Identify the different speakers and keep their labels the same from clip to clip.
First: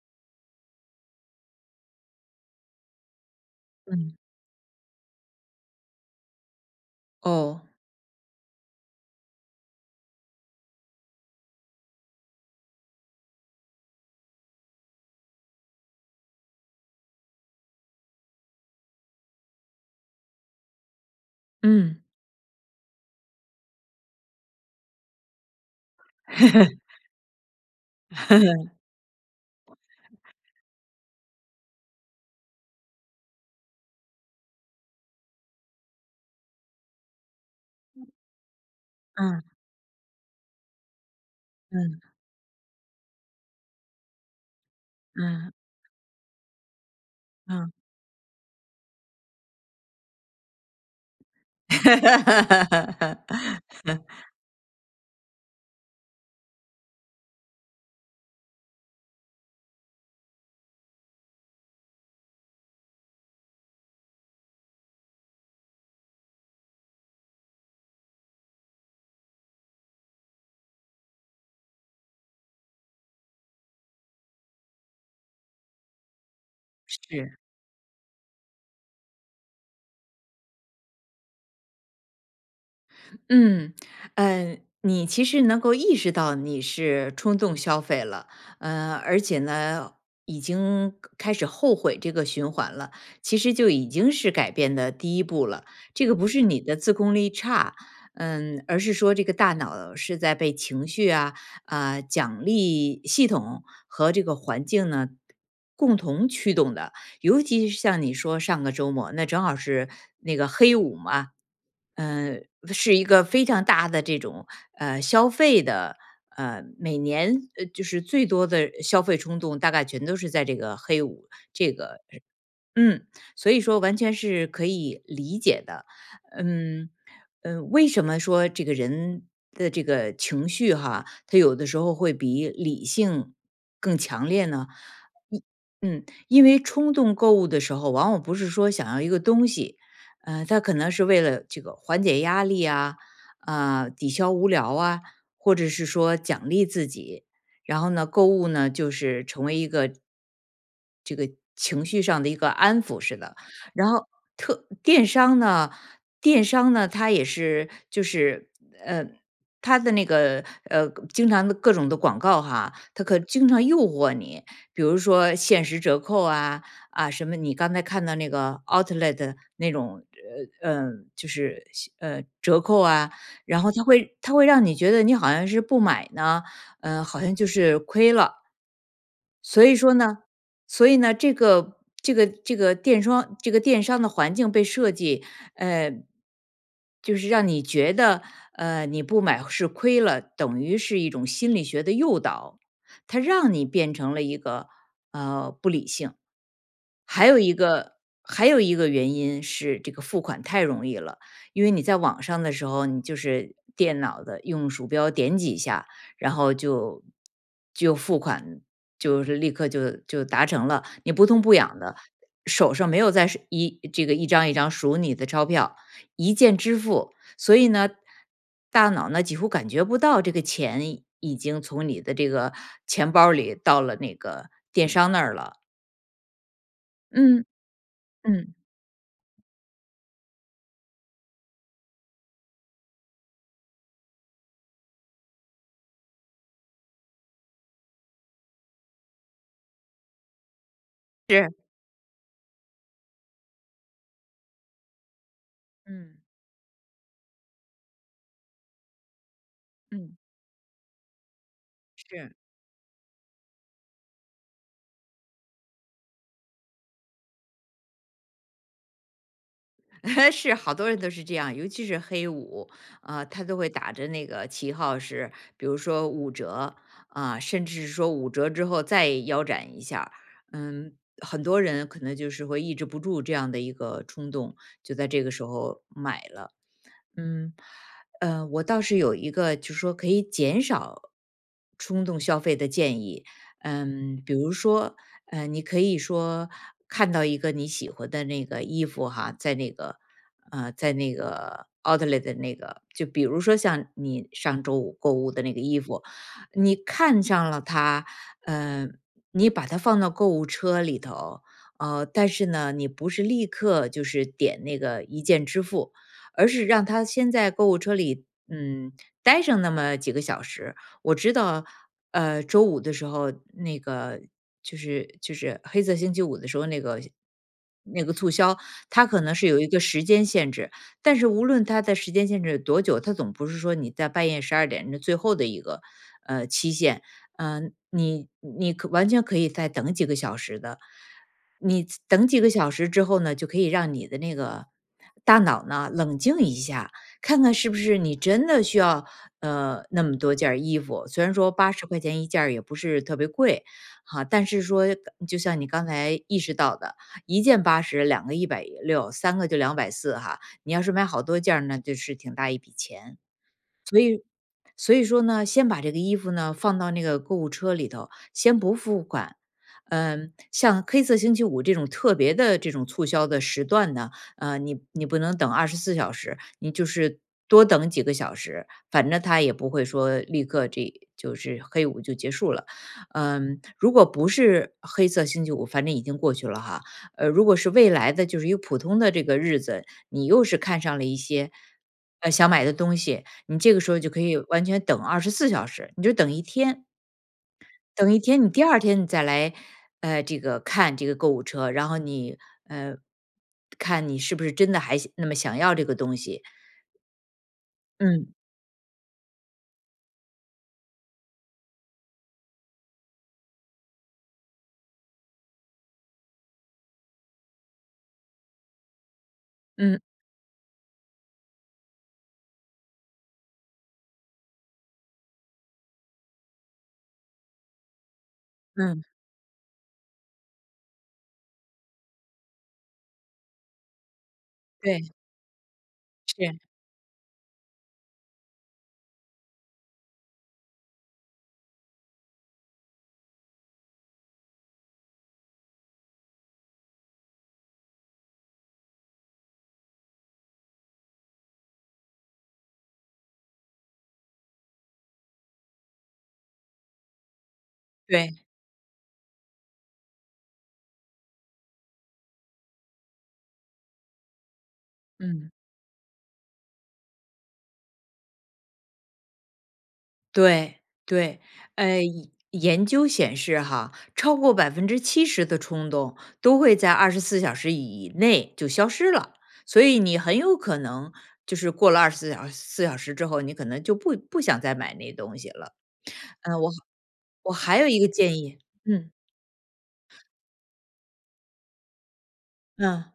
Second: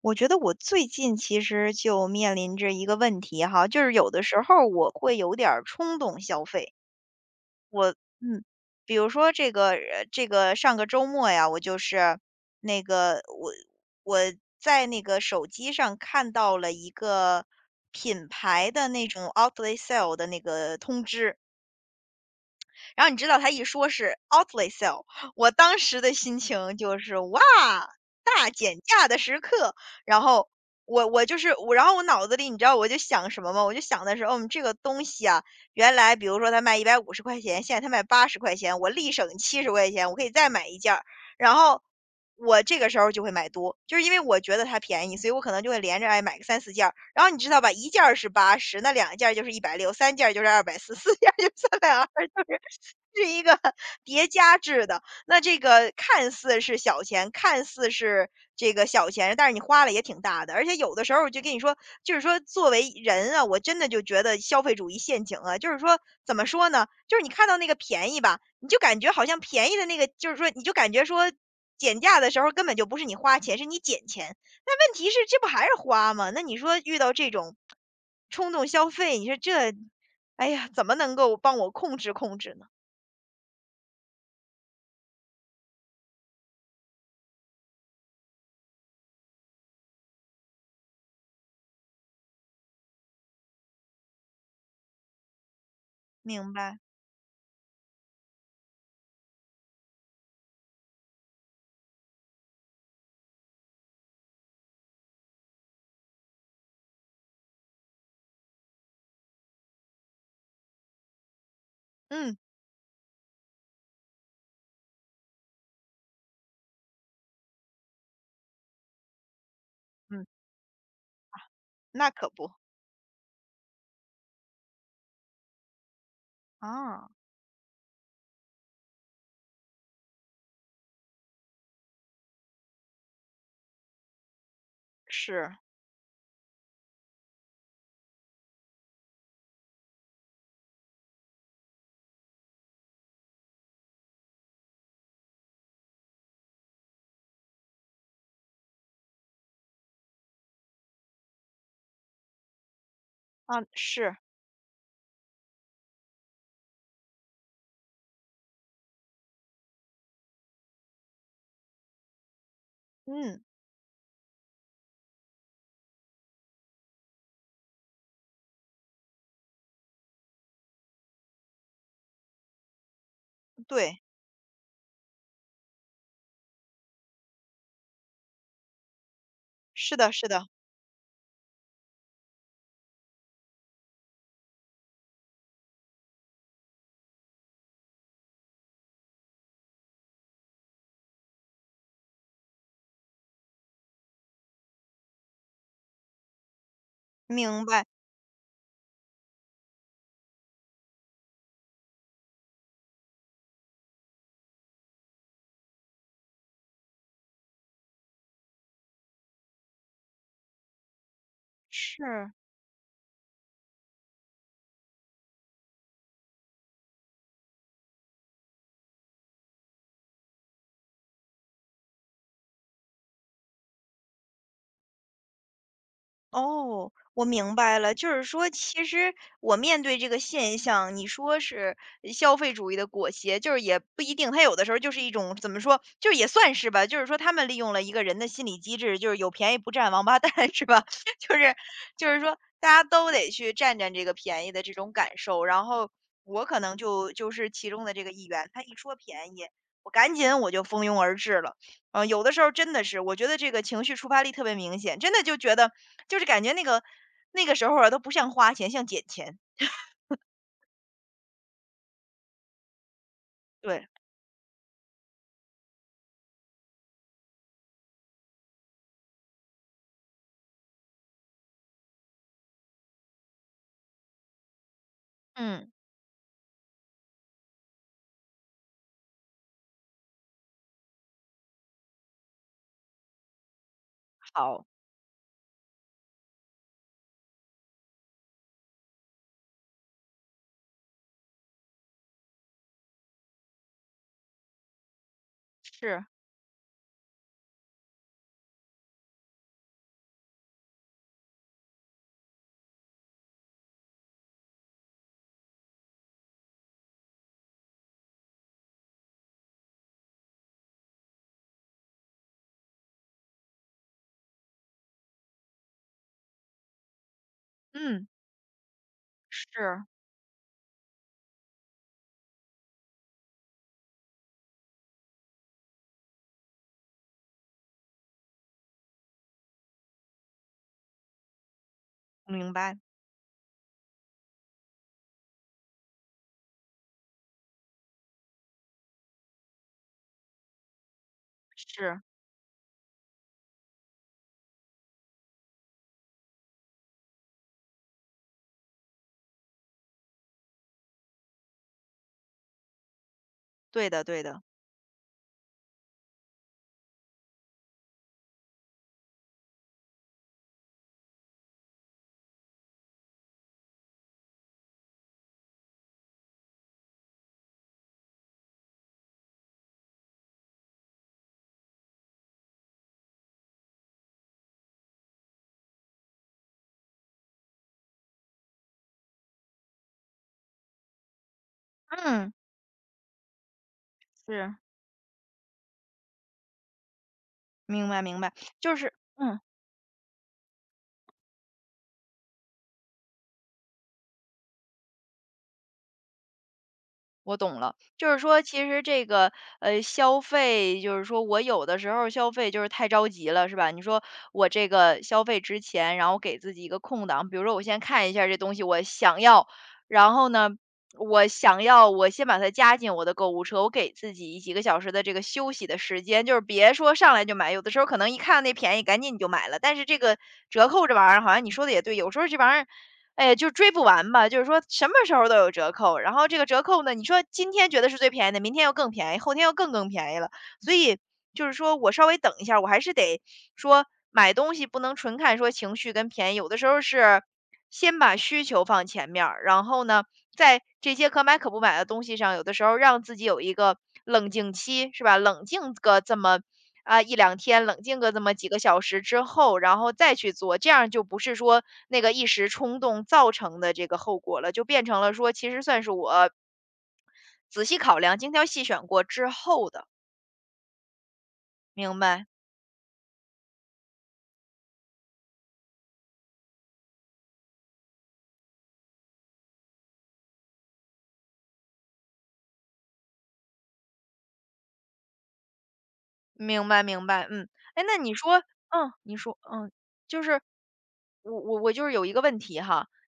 Speaker 1: 我觉得我最近其实就面临着一个问题哈，就是有
Speaker 2: 嗯。
Speaker 1: 的时候我会有点儿冲动消费。
Speaker 2: 哦。
Speaker 1: 嗯。比如说这个上个周末呀，我就是那个我我在那个手机上看到了一个品牌的那种 outlet sale 的那个通知。
Speaker 2: 嗯。
Speaker 1: 然后你知道他一说是 Outlet Sale，我当时的心情 就是哇，大
Speaker 2: 嗯，
Speaker 1: 减价的时刻。然后我我就是我，然后我脑子里你知道我就想什么吗？我就想的是，这个东西啊，原来比如说它卖150块钱，现在它卖80块钱，我立
Speaker 2: 呵
Speaker 1: 省
Speaker 2: 呵，
Speaker 1: 70块钱，我可以再买一件儿。然后
Speaker 2: 嗯，
Speaker 1: 我这个时候就会买多，就是因为我觉得它便宜，所以我可
Speaker 2: 嗯，
Speaker 1: 能就会连着哎买个3、4件儿。然后你知道吧，
Speaker 2: 嗯。
Speaker 1: 一件儿是八十，那2件儿就是160，3件儿就是240，四件儿就是320，是一个 叠加制的。那这个看似是小钱，看似是这个小钱，但是你花了也挺大的。而且有的时候，就跟你说，就是说作为人啊，我真的就觉得消费主义陷阱啊，就是说怎么说呢？就是你看到那个便宜吧，你就感觉好像便宜的那个，就是说你就感觉说，减价的时候根本就不是你花钱，是你捡钱。那问题是，这不还是花吗？那你说遇到这
Speaker 2: 是。
Speaker 1: 种冲动消费，你说这，哎呀，怎么能够帮我控制控制呢？
Speaker 2: 嗯，嗯，你其实能够意识到你是冲动消费了，而且呢，已经开始后悔这个循环了，其实就已经是改变的第一步了。这个不是
Speaker 1: 明
Speaker 2: 你的
Speaker 1: 白，
Speaker 2: 自控力差，嗯，而是说这个大脑是在被情绪啊、啊、奖励系统和这个环境呢，共同驱动的。尤其是像你说上个周末，那正好是那个黑五嘛。
Speaker 1: 嗯
Speaker 2: 嗯，是一个非常大的这种消费的，每年就是最多的消费冲动，大概全都
Speaker 1: 嗯，
Speaker 2: 是在这个黑五这个。
Speaker 1: 那可不。
Speaker 2: 嗯，所以说完全是可以理解的。嗯。
Speaker 1: 啊，
Speaker 2: 嗯。为什么说这个人的这个情绪哈，他有的时候会比理性更强烈呢？一
Speaker 1: 是，
Speaker 2: 嗯，因为冲动购物的时候，往往不是说想要一个东西，他可能是为了这个缓解压力啊，啊、抵消无聊啊，或者是说奖励自己。然后呢，购物呢，就是成为一个情绪上的一个安抚似的。
Speaker 1: 啊，
Speaker 2: 然后
Speaker 1: 是，
Speaker 2: 电商呢，它也是就是呃，它的那个经常的各种的广告哈，它可
Speaker 1: 嗯，
Speaker 2: 经常诱惑你，比如说限时折扣啊什么，你刚才看到那个 outlet 那种就是折扣啊，然后它
Speaker 1: 对，
Speaker 2: 会它会让你觉得你好像是不买呢，好像就是亏了。所以说
Speaker 1: 是的
Speaker 2: 呢，
Speaker 1: 是的，
Speaker 2: 所以呢，这个这个这个电商这个电商的环境被设计，呃，就是让你觉得，你不买是亏了，等于是一种心理学的诱导，它让你变成了一个不理性。还有一
Speaker 1: 明白，
Speaker 2: 个还有一个原因是这个付款太容易了，因为你在网上的时候，你就是电脑的用鼠标点几下，然后就付款，就是立刻就达成了，你不痛不痒的，
Speaker 1: 是。
Speaker 2: 手上没有再是这个一张一张数你的钞票，一键支付。所以呢，大脑呢几乎感觉不到这个钱已经从你的这个钱包里到了那个电商那儿了。
Speaker 1: 哦，我
Speaker 2: 嗯，
Speaker 1: 明白了，就是说，
Speaker 2: 嗯。
Speaker 1: 其实我面对这个现象，你说是消费主义的裹挟，就是也不一定，它有的时候就是一种怎么说，就是也算是吧，就是说他们利用了一个人的心理机制，就是有便宜不占王八蛋，是吧？就
Speaker 2: 是。
Speaker 1: 是就是说，大家都得去占占这个便宜的这种感受，然后
Speaker 2: 嗯，
Speaker 1: 我可能就是其中的这个一员，他一说便宜，我赶
Speaker 2: 嗯。
Speaker 1: 紧我就蜂拥而至了。有的
Speaker 2: 是。
Speaker 1: 时候真的是，我觉得这个情绪触发力特别明显，真的就觉得就是感觉那个时候啊，都不像花钱，像捡钱。
Speaker 2: 是，好多人都是这样，尤其是黑五，啊，他都会
Speaker 1: 对，
Speaker 2: 打着那个旗号，是，比如说五折，啊，甚至是说五折之后再腰斩一下儿。嗯，很多人可能就是会抑制不住这样的一个冲动，就在这个时
Speaker 1: 嗯，
Speaker 2: 候买了。嗯，我倒是有一个，就是说可以减少冲动消费的建议。嗯，比如
Speaker 1: 好，
Speaker 2: 说，你可以说看到一个你喜欢的那个衣服哈，在那个在那个 outlet 的那个，就比如说像你上周五购物的那个衣服，
Speaker 1: 是，
Speaker 2: 你看上了它，呃，你把它放到购物车里头，但是呢，你不是立刻就是点那个一键支付，而是让他先在购物车里，嗯，待上那么几个小时。我知道，周五的时候那个就是黑色星期五的时候那个
Speaker 1: 嗯，
Speaker 2: 促销，它可能是有一个
Speaker 1: 是，
Speaker 2: 时间限制，但是无论它的时间限制多久，它总不是说你在半夜12点那最后的一个期限。嗯、你可完全可以再等几个小时的，你等几个
Speaker 1: 明
Speaker 2: 小
Speaker 1: 白，
Speaker 2: 时之后呢，就可以让你的那个大脑呢冷静一下，看看是不是你真的需要那么多件儿衣服。虽然说八十块
Speaker 1: 是
Speaker 2: 钱一件儿也不是特别贵，哈、但是说就像你刚才意识到的，1件80，两个160，三个就240哈。你要是买好多件儿呢，就是挺大一笔钱。
Speaker 1: 对的，对的，
Speaker 2: 所以说呢，先把这个衣服呢放到那个购物车里头，先不付款。嗯，像黑色星期五这种特别的这种促销的时段呢，你不能等二十四小时，你就是多等几个小时，反正他也不会说立刻这就是黑五就结束了。嗯，如果不是黑色星期五，反正已经过去了哈。如果是未来的，就是一个普通的这个日子，你又是看上了一些
Speaker 1: 嗯
Speaker 2: 想买的东西，你这个时候就可以
Speaker 1: 是
Speaker 2: 完全等二十四小时，你就等一天。
Speaker 1: 明白，
Speaker 2: 等一
Speaker 1: 明白，
Speaker 2: 天，你第
Speaker 1: 就
Speaker 2: 二
Speaker 1: 是
Speaker 2: 天你再
Speaker 1: 嗯。
Speaker 2: 来，这个看这个购物车，然后你，呃，看你是不是真的还那么想要这个东西。
Speaker 1: 我懂了，就是
Speaker 2: 嗯。
Speaker 1: 说，其实消费就是说我有的时候消费就是太着急了，是吧？你说我这个消费之前，然后给自己一个空档，比如说我先看一下这东西我想要，
Speaker 2: 嗯。
Speaker 1: 然后呢，我想要我先把它加进我的购物车，我给自己几个小时的这个休息的时间，就是别说上来就买，有的时候可能一看那便宜，赶
Speaker 2: 嗯，
Speaker 1: 紧你就买了，但是这个折扣这玩意儿，好像你说的也对，有时候这玩意儿哎呀，就追不完吧，就是说什么
Speaker 2: 对，
Speaker 1: 时候都有折扣，然后这个
Speaker 2: 是，
Speaker 1: 折扣呢，你说今天觉得是最便宜的，明天又更便宜，后天又更更便宜了，所以就是说我稍微等一下，我还是得说买东西不能纯看说情绪跟便宜，有的时候是先把需求放前面儿，然后呢，在这些可买可不买的东西上，有的时候让自己有一个冷静期，是吧？冷静个这么啊一两天，冷静个这么
Speaker 2: 对，
Speaker 1: 几个小时之后，然后再去做，这样就不是说那个一时冲动造成的这个后果了，就变成了说，其
Speaker 2: 嗯。
Speaker 1: 实算是我仔细考量、精挑细选过之后的。
Speaker 2: 对对，
Speaker 1: 明白，
Speaker 2: 以研究显示哈，超过70%的冲动都会在二十四小时以内就消失了，所以你很有可能就是过了二十四小四小时之后，你可能就不想再买那东西了。嗯、
Speaker 1: 明
Speaker 2: 我
Speaker 1: 白，明白。嗯，
Speaker 2: 我还
Speaker 1: 哎，
Speaker 2: 有
Speaker 1: 那
Speaker 2: 一个
Speaker 1: 你
Speaker 2: 建
Speaker 1: 说，
Speaker 2: 议。
Speaker 1: 嗯，
Speaker 2: 嗯，
Speaker 1: 你说，嗯，就是我就是有一个问题哈，
Speaker 2: 嗯，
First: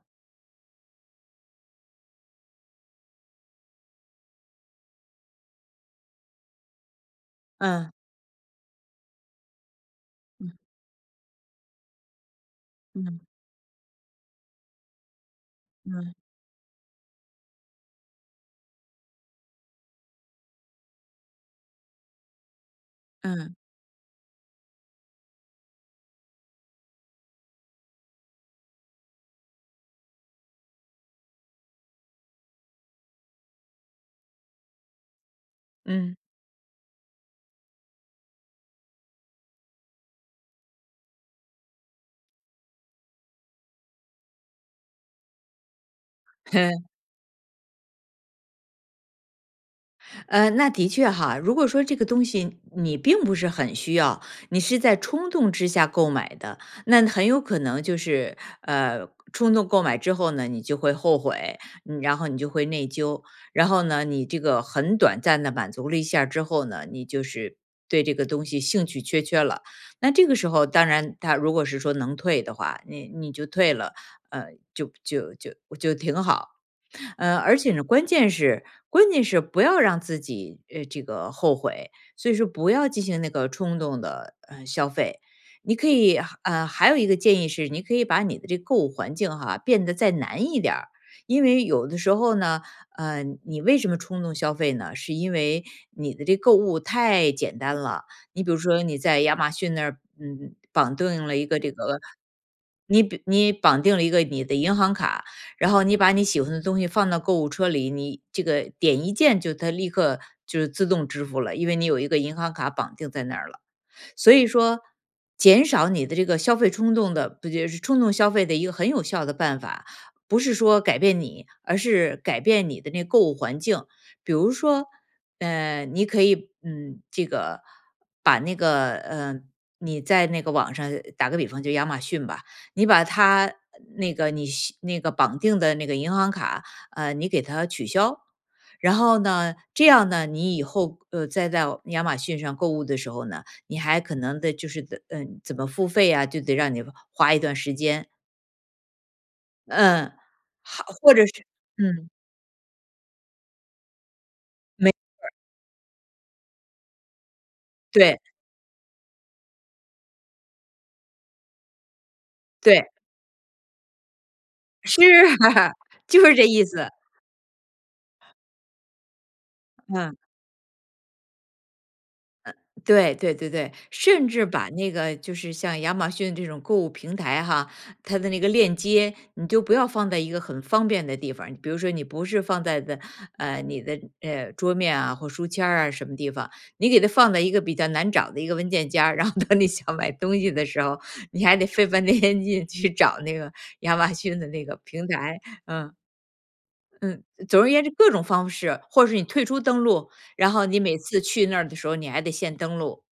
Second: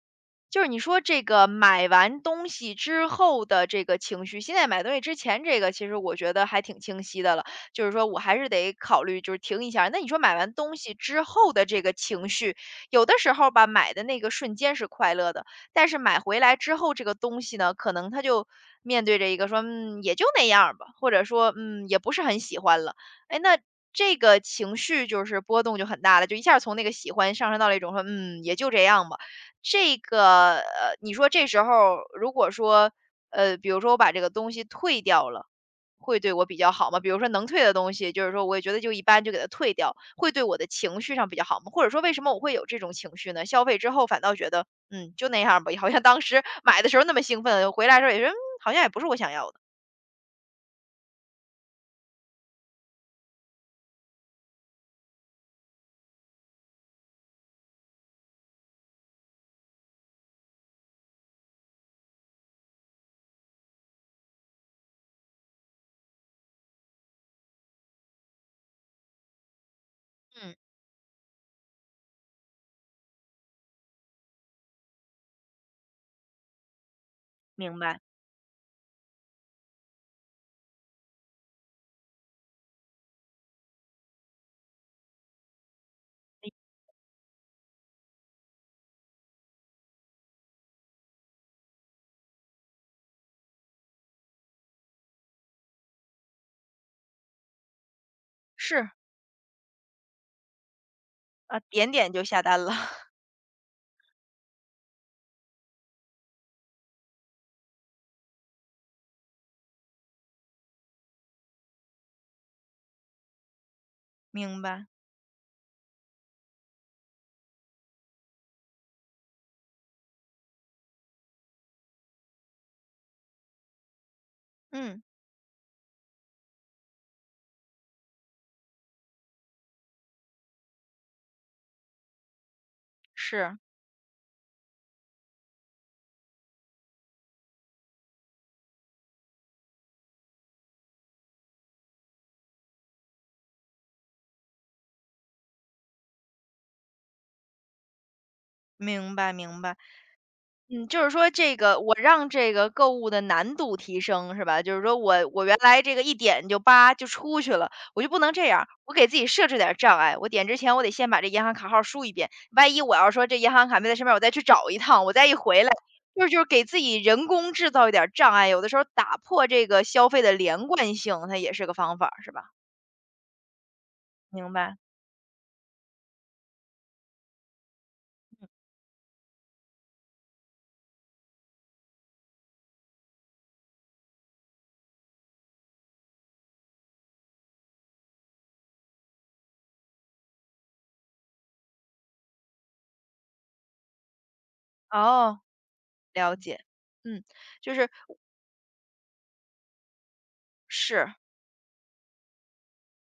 Speaker 1: 就是你说这个买完东西之后的这个情绪，现在买东西之前这个其实我觉得还挺清晰的了，就
Speaker 2: 嗯，
Speaker 1: 是说我还是得考虑，就是停一下儿那你说买完
Speaker 2: 嗯，
Speaker 1: 东西之后的这个情绪，有的
Speaker 2: 嗯，
Speaker 1: 时候吧，买的那个瞬间是快乐的，但是
Speaker 2: 嗯，
Speaker 1: 买回来之后这个东西呢，可能他就面对着一个说，嗯，也就那样儿吧，或者说，嗯，也不是很喜欢了。哎，
Speaker 2: 嗯，嗯。
Speaker 1: 那这个情绪就是波动就很大了，就一下儿从那个喜欢上升到了一种说，嗯，也就这样吧。这个，你说这时候儿如果说，比如说我把这个东西退掉了，
Speaker 2: 嗯。
Speaker 1: 会对我比较好吗？比如说能退的东西，就是说我也觉得就一般，就给它退掉，会对我的情绪上比较好吗？或者说为什么我会有这种情绪呢？消费之后反倒觉得，嗯，就那样儿吧，好像当时 买的 时候那么兴奋，回来的时候也是，嗯，好像也不是我想要的。
Speaker 2: 那的确哈，如果说这个东西你并不是很需要，你是在冲动之下购买的，那很有可能就是冲动购买之后呢，你就会后悔，嗯，然后你就会内疚。然后呢，你这个很短暂的满足了一下儿之后呢，你就是对这个东西兴趣缺缺了。那这个时
Speaker 1: 嗯，
Speaker 2: 候，当然他如果是说能退的话，你就退了，呃，就就就就挺好。而且
Speaker 1: 明
Speaker 2: 呢，
Speaker 1: 白，
Speaker 2: 关键是不要让自己这个后悔，所以说不要进行那个冲动的消费。你可以还有一个建议是，你可以把你的这个购物环境哈变得再难一点儿。因为有的时候呢，你为什么冲动消费呢？是因为你的这购物太简单了。你比如说
Speaker 1: 是。
Speaker 2: 你在亚马逊那儿，嗯，绑定了一
Speaker 1: 啊，
Speaker 2: 个这
Speaker 1: 点
Speaker 2: 个，
Speaker 1: 点就下单了。
Speaker 2: 你绑定了一个你的银行卡，然后你把你喜欢的东西放到购物车里，你这个点一键就它立刻就是自动支付了，因为你有一个银行卡绑定在那儿了。所以
Speaker 1: 明
Speaker 2: 说，
Speaker 1: 白，
Speaker 2: 减少你的这个消费冲动的，不就是冲动消费的一个很有效的办法，不是说改变你，而是改变你的那购物环境。比如说，
Speaker 1: 嗯，
Speaker 2: 你可以，嗯，这个把那个，你在那个网上打个比方，就亚马逊吧，你把它
Speaker 1: 是。
Speaker 2: 那个那个绑定的那个银行卡，你给它取消。然后呢，这样呢，你以后再在亚马逊上购物的时候呢，你还可能的就是的嗯，怎么付费啊，就得让你花一段时间。
Speaker 1: 明白明白。
Speaker 2: 嗯，好。
Speaker 1: 嗯，就是
Speaker 2: 或者
Speaker 1: 说
Speaker 2: 是
Speaker 1: 这个我
Speaker 2: 嗯，
Speaker 1: 让这个购物的难度提升是吧？就是
Speaker 2: 没
Speaker 1: 说我原来这个一点就叭就出去了，我就不
Speaker 2: 对，
Speaker 1: 能这样，我给自己设置点儿障碍。我点之前我得先把这银行卡号输一遍，万一
Speaker 2: 对，
Speaker 1: 我要说这银行卡没在身边我再去找一
Speaker 2: 是。
Speaker 1: 趟，我再一回来，就
Speaker 2: 就
Speaker 1: 是
Speaker 2: 是
Speaker 1: 就
Speaker 2: 这
Speaker 1: 是
Speaker 2: 意
Speaker 1: 给自
Speaker 2: 思。
Speaker 1: 己人工制造一点儿障碍。有的时候打破这个消
Speaker 2: 嗯。
Speaker 1: 费的连贯性，它也是个方法儿是吧？
Speaker 2: 对对对对，甚至
Speaker 1: 明
Speaker 2: 把
Speaker 1: 白
Speaker 2: 那个就是像亚马逊这种购物平台哈，它的那个链接，你就不要放在一个很方便的地方，比如说你不是放在的你的桌面啊或书签儿啊什么地方，你给它放在一个比较难找的一个文件夹儿。然后等你想买东西的时候，你还得费半天劲去找那个亚马逊的那个平
Speaker 1: 哦，
Speaker 2: 台。嗯。
Speaker 1: 了解，嗯，
Speaker 2: 嗯，总而
Speaker 1: 就
Speaker 2: 言之，
Speaker 1: 是
Speaker 2: 各种方式，或者是你退出登录，然后你每
Speaker 1: 是。
Speaker 2: 次去那儿的时候，你还得先登录。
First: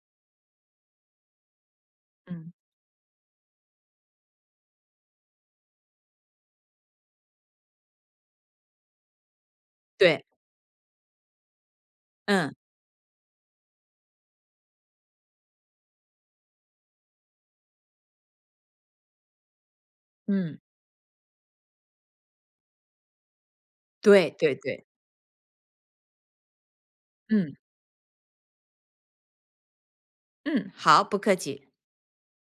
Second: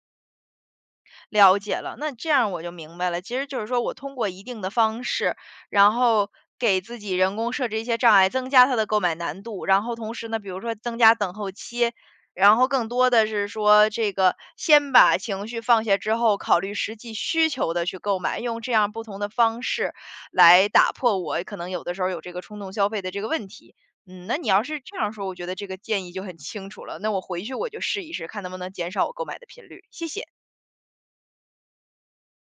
Speaker 1: 了解了，那这样
Speaker 2: 嗯。
Speaker 1: 我就明白了，其实就是说我通过一定的方式，然后给自己人工设置一些障碍，增加它的购买难度，然后同
Speaker 2: 对，
Speaker 1: 时呢，比如说增加等候期，
Speaker 2: 嗯，
Speaker 1: 然后更多的是说这个先把情绪放下之后，考虑实际需求的去购买，用这样不同的方式
Speaker 2: 嗯，
Speaker 1: 来打破我可能有的时候有这个冲动消费的这个问题。嗯，
Speaker 2: 对
Speaker 1: 那你
Speaker 2: 对
Speaker 1: 要是
Speaker 2: 对，
Speaker 1: 这样说，我觉得这个建议就很清楚了。那我回去
Speaker 2: 嗯，
Speaker 1: 我就试一试，看能不能减少我购买的频率。谢谢。
Speaker 2: 嗯，好，不客气。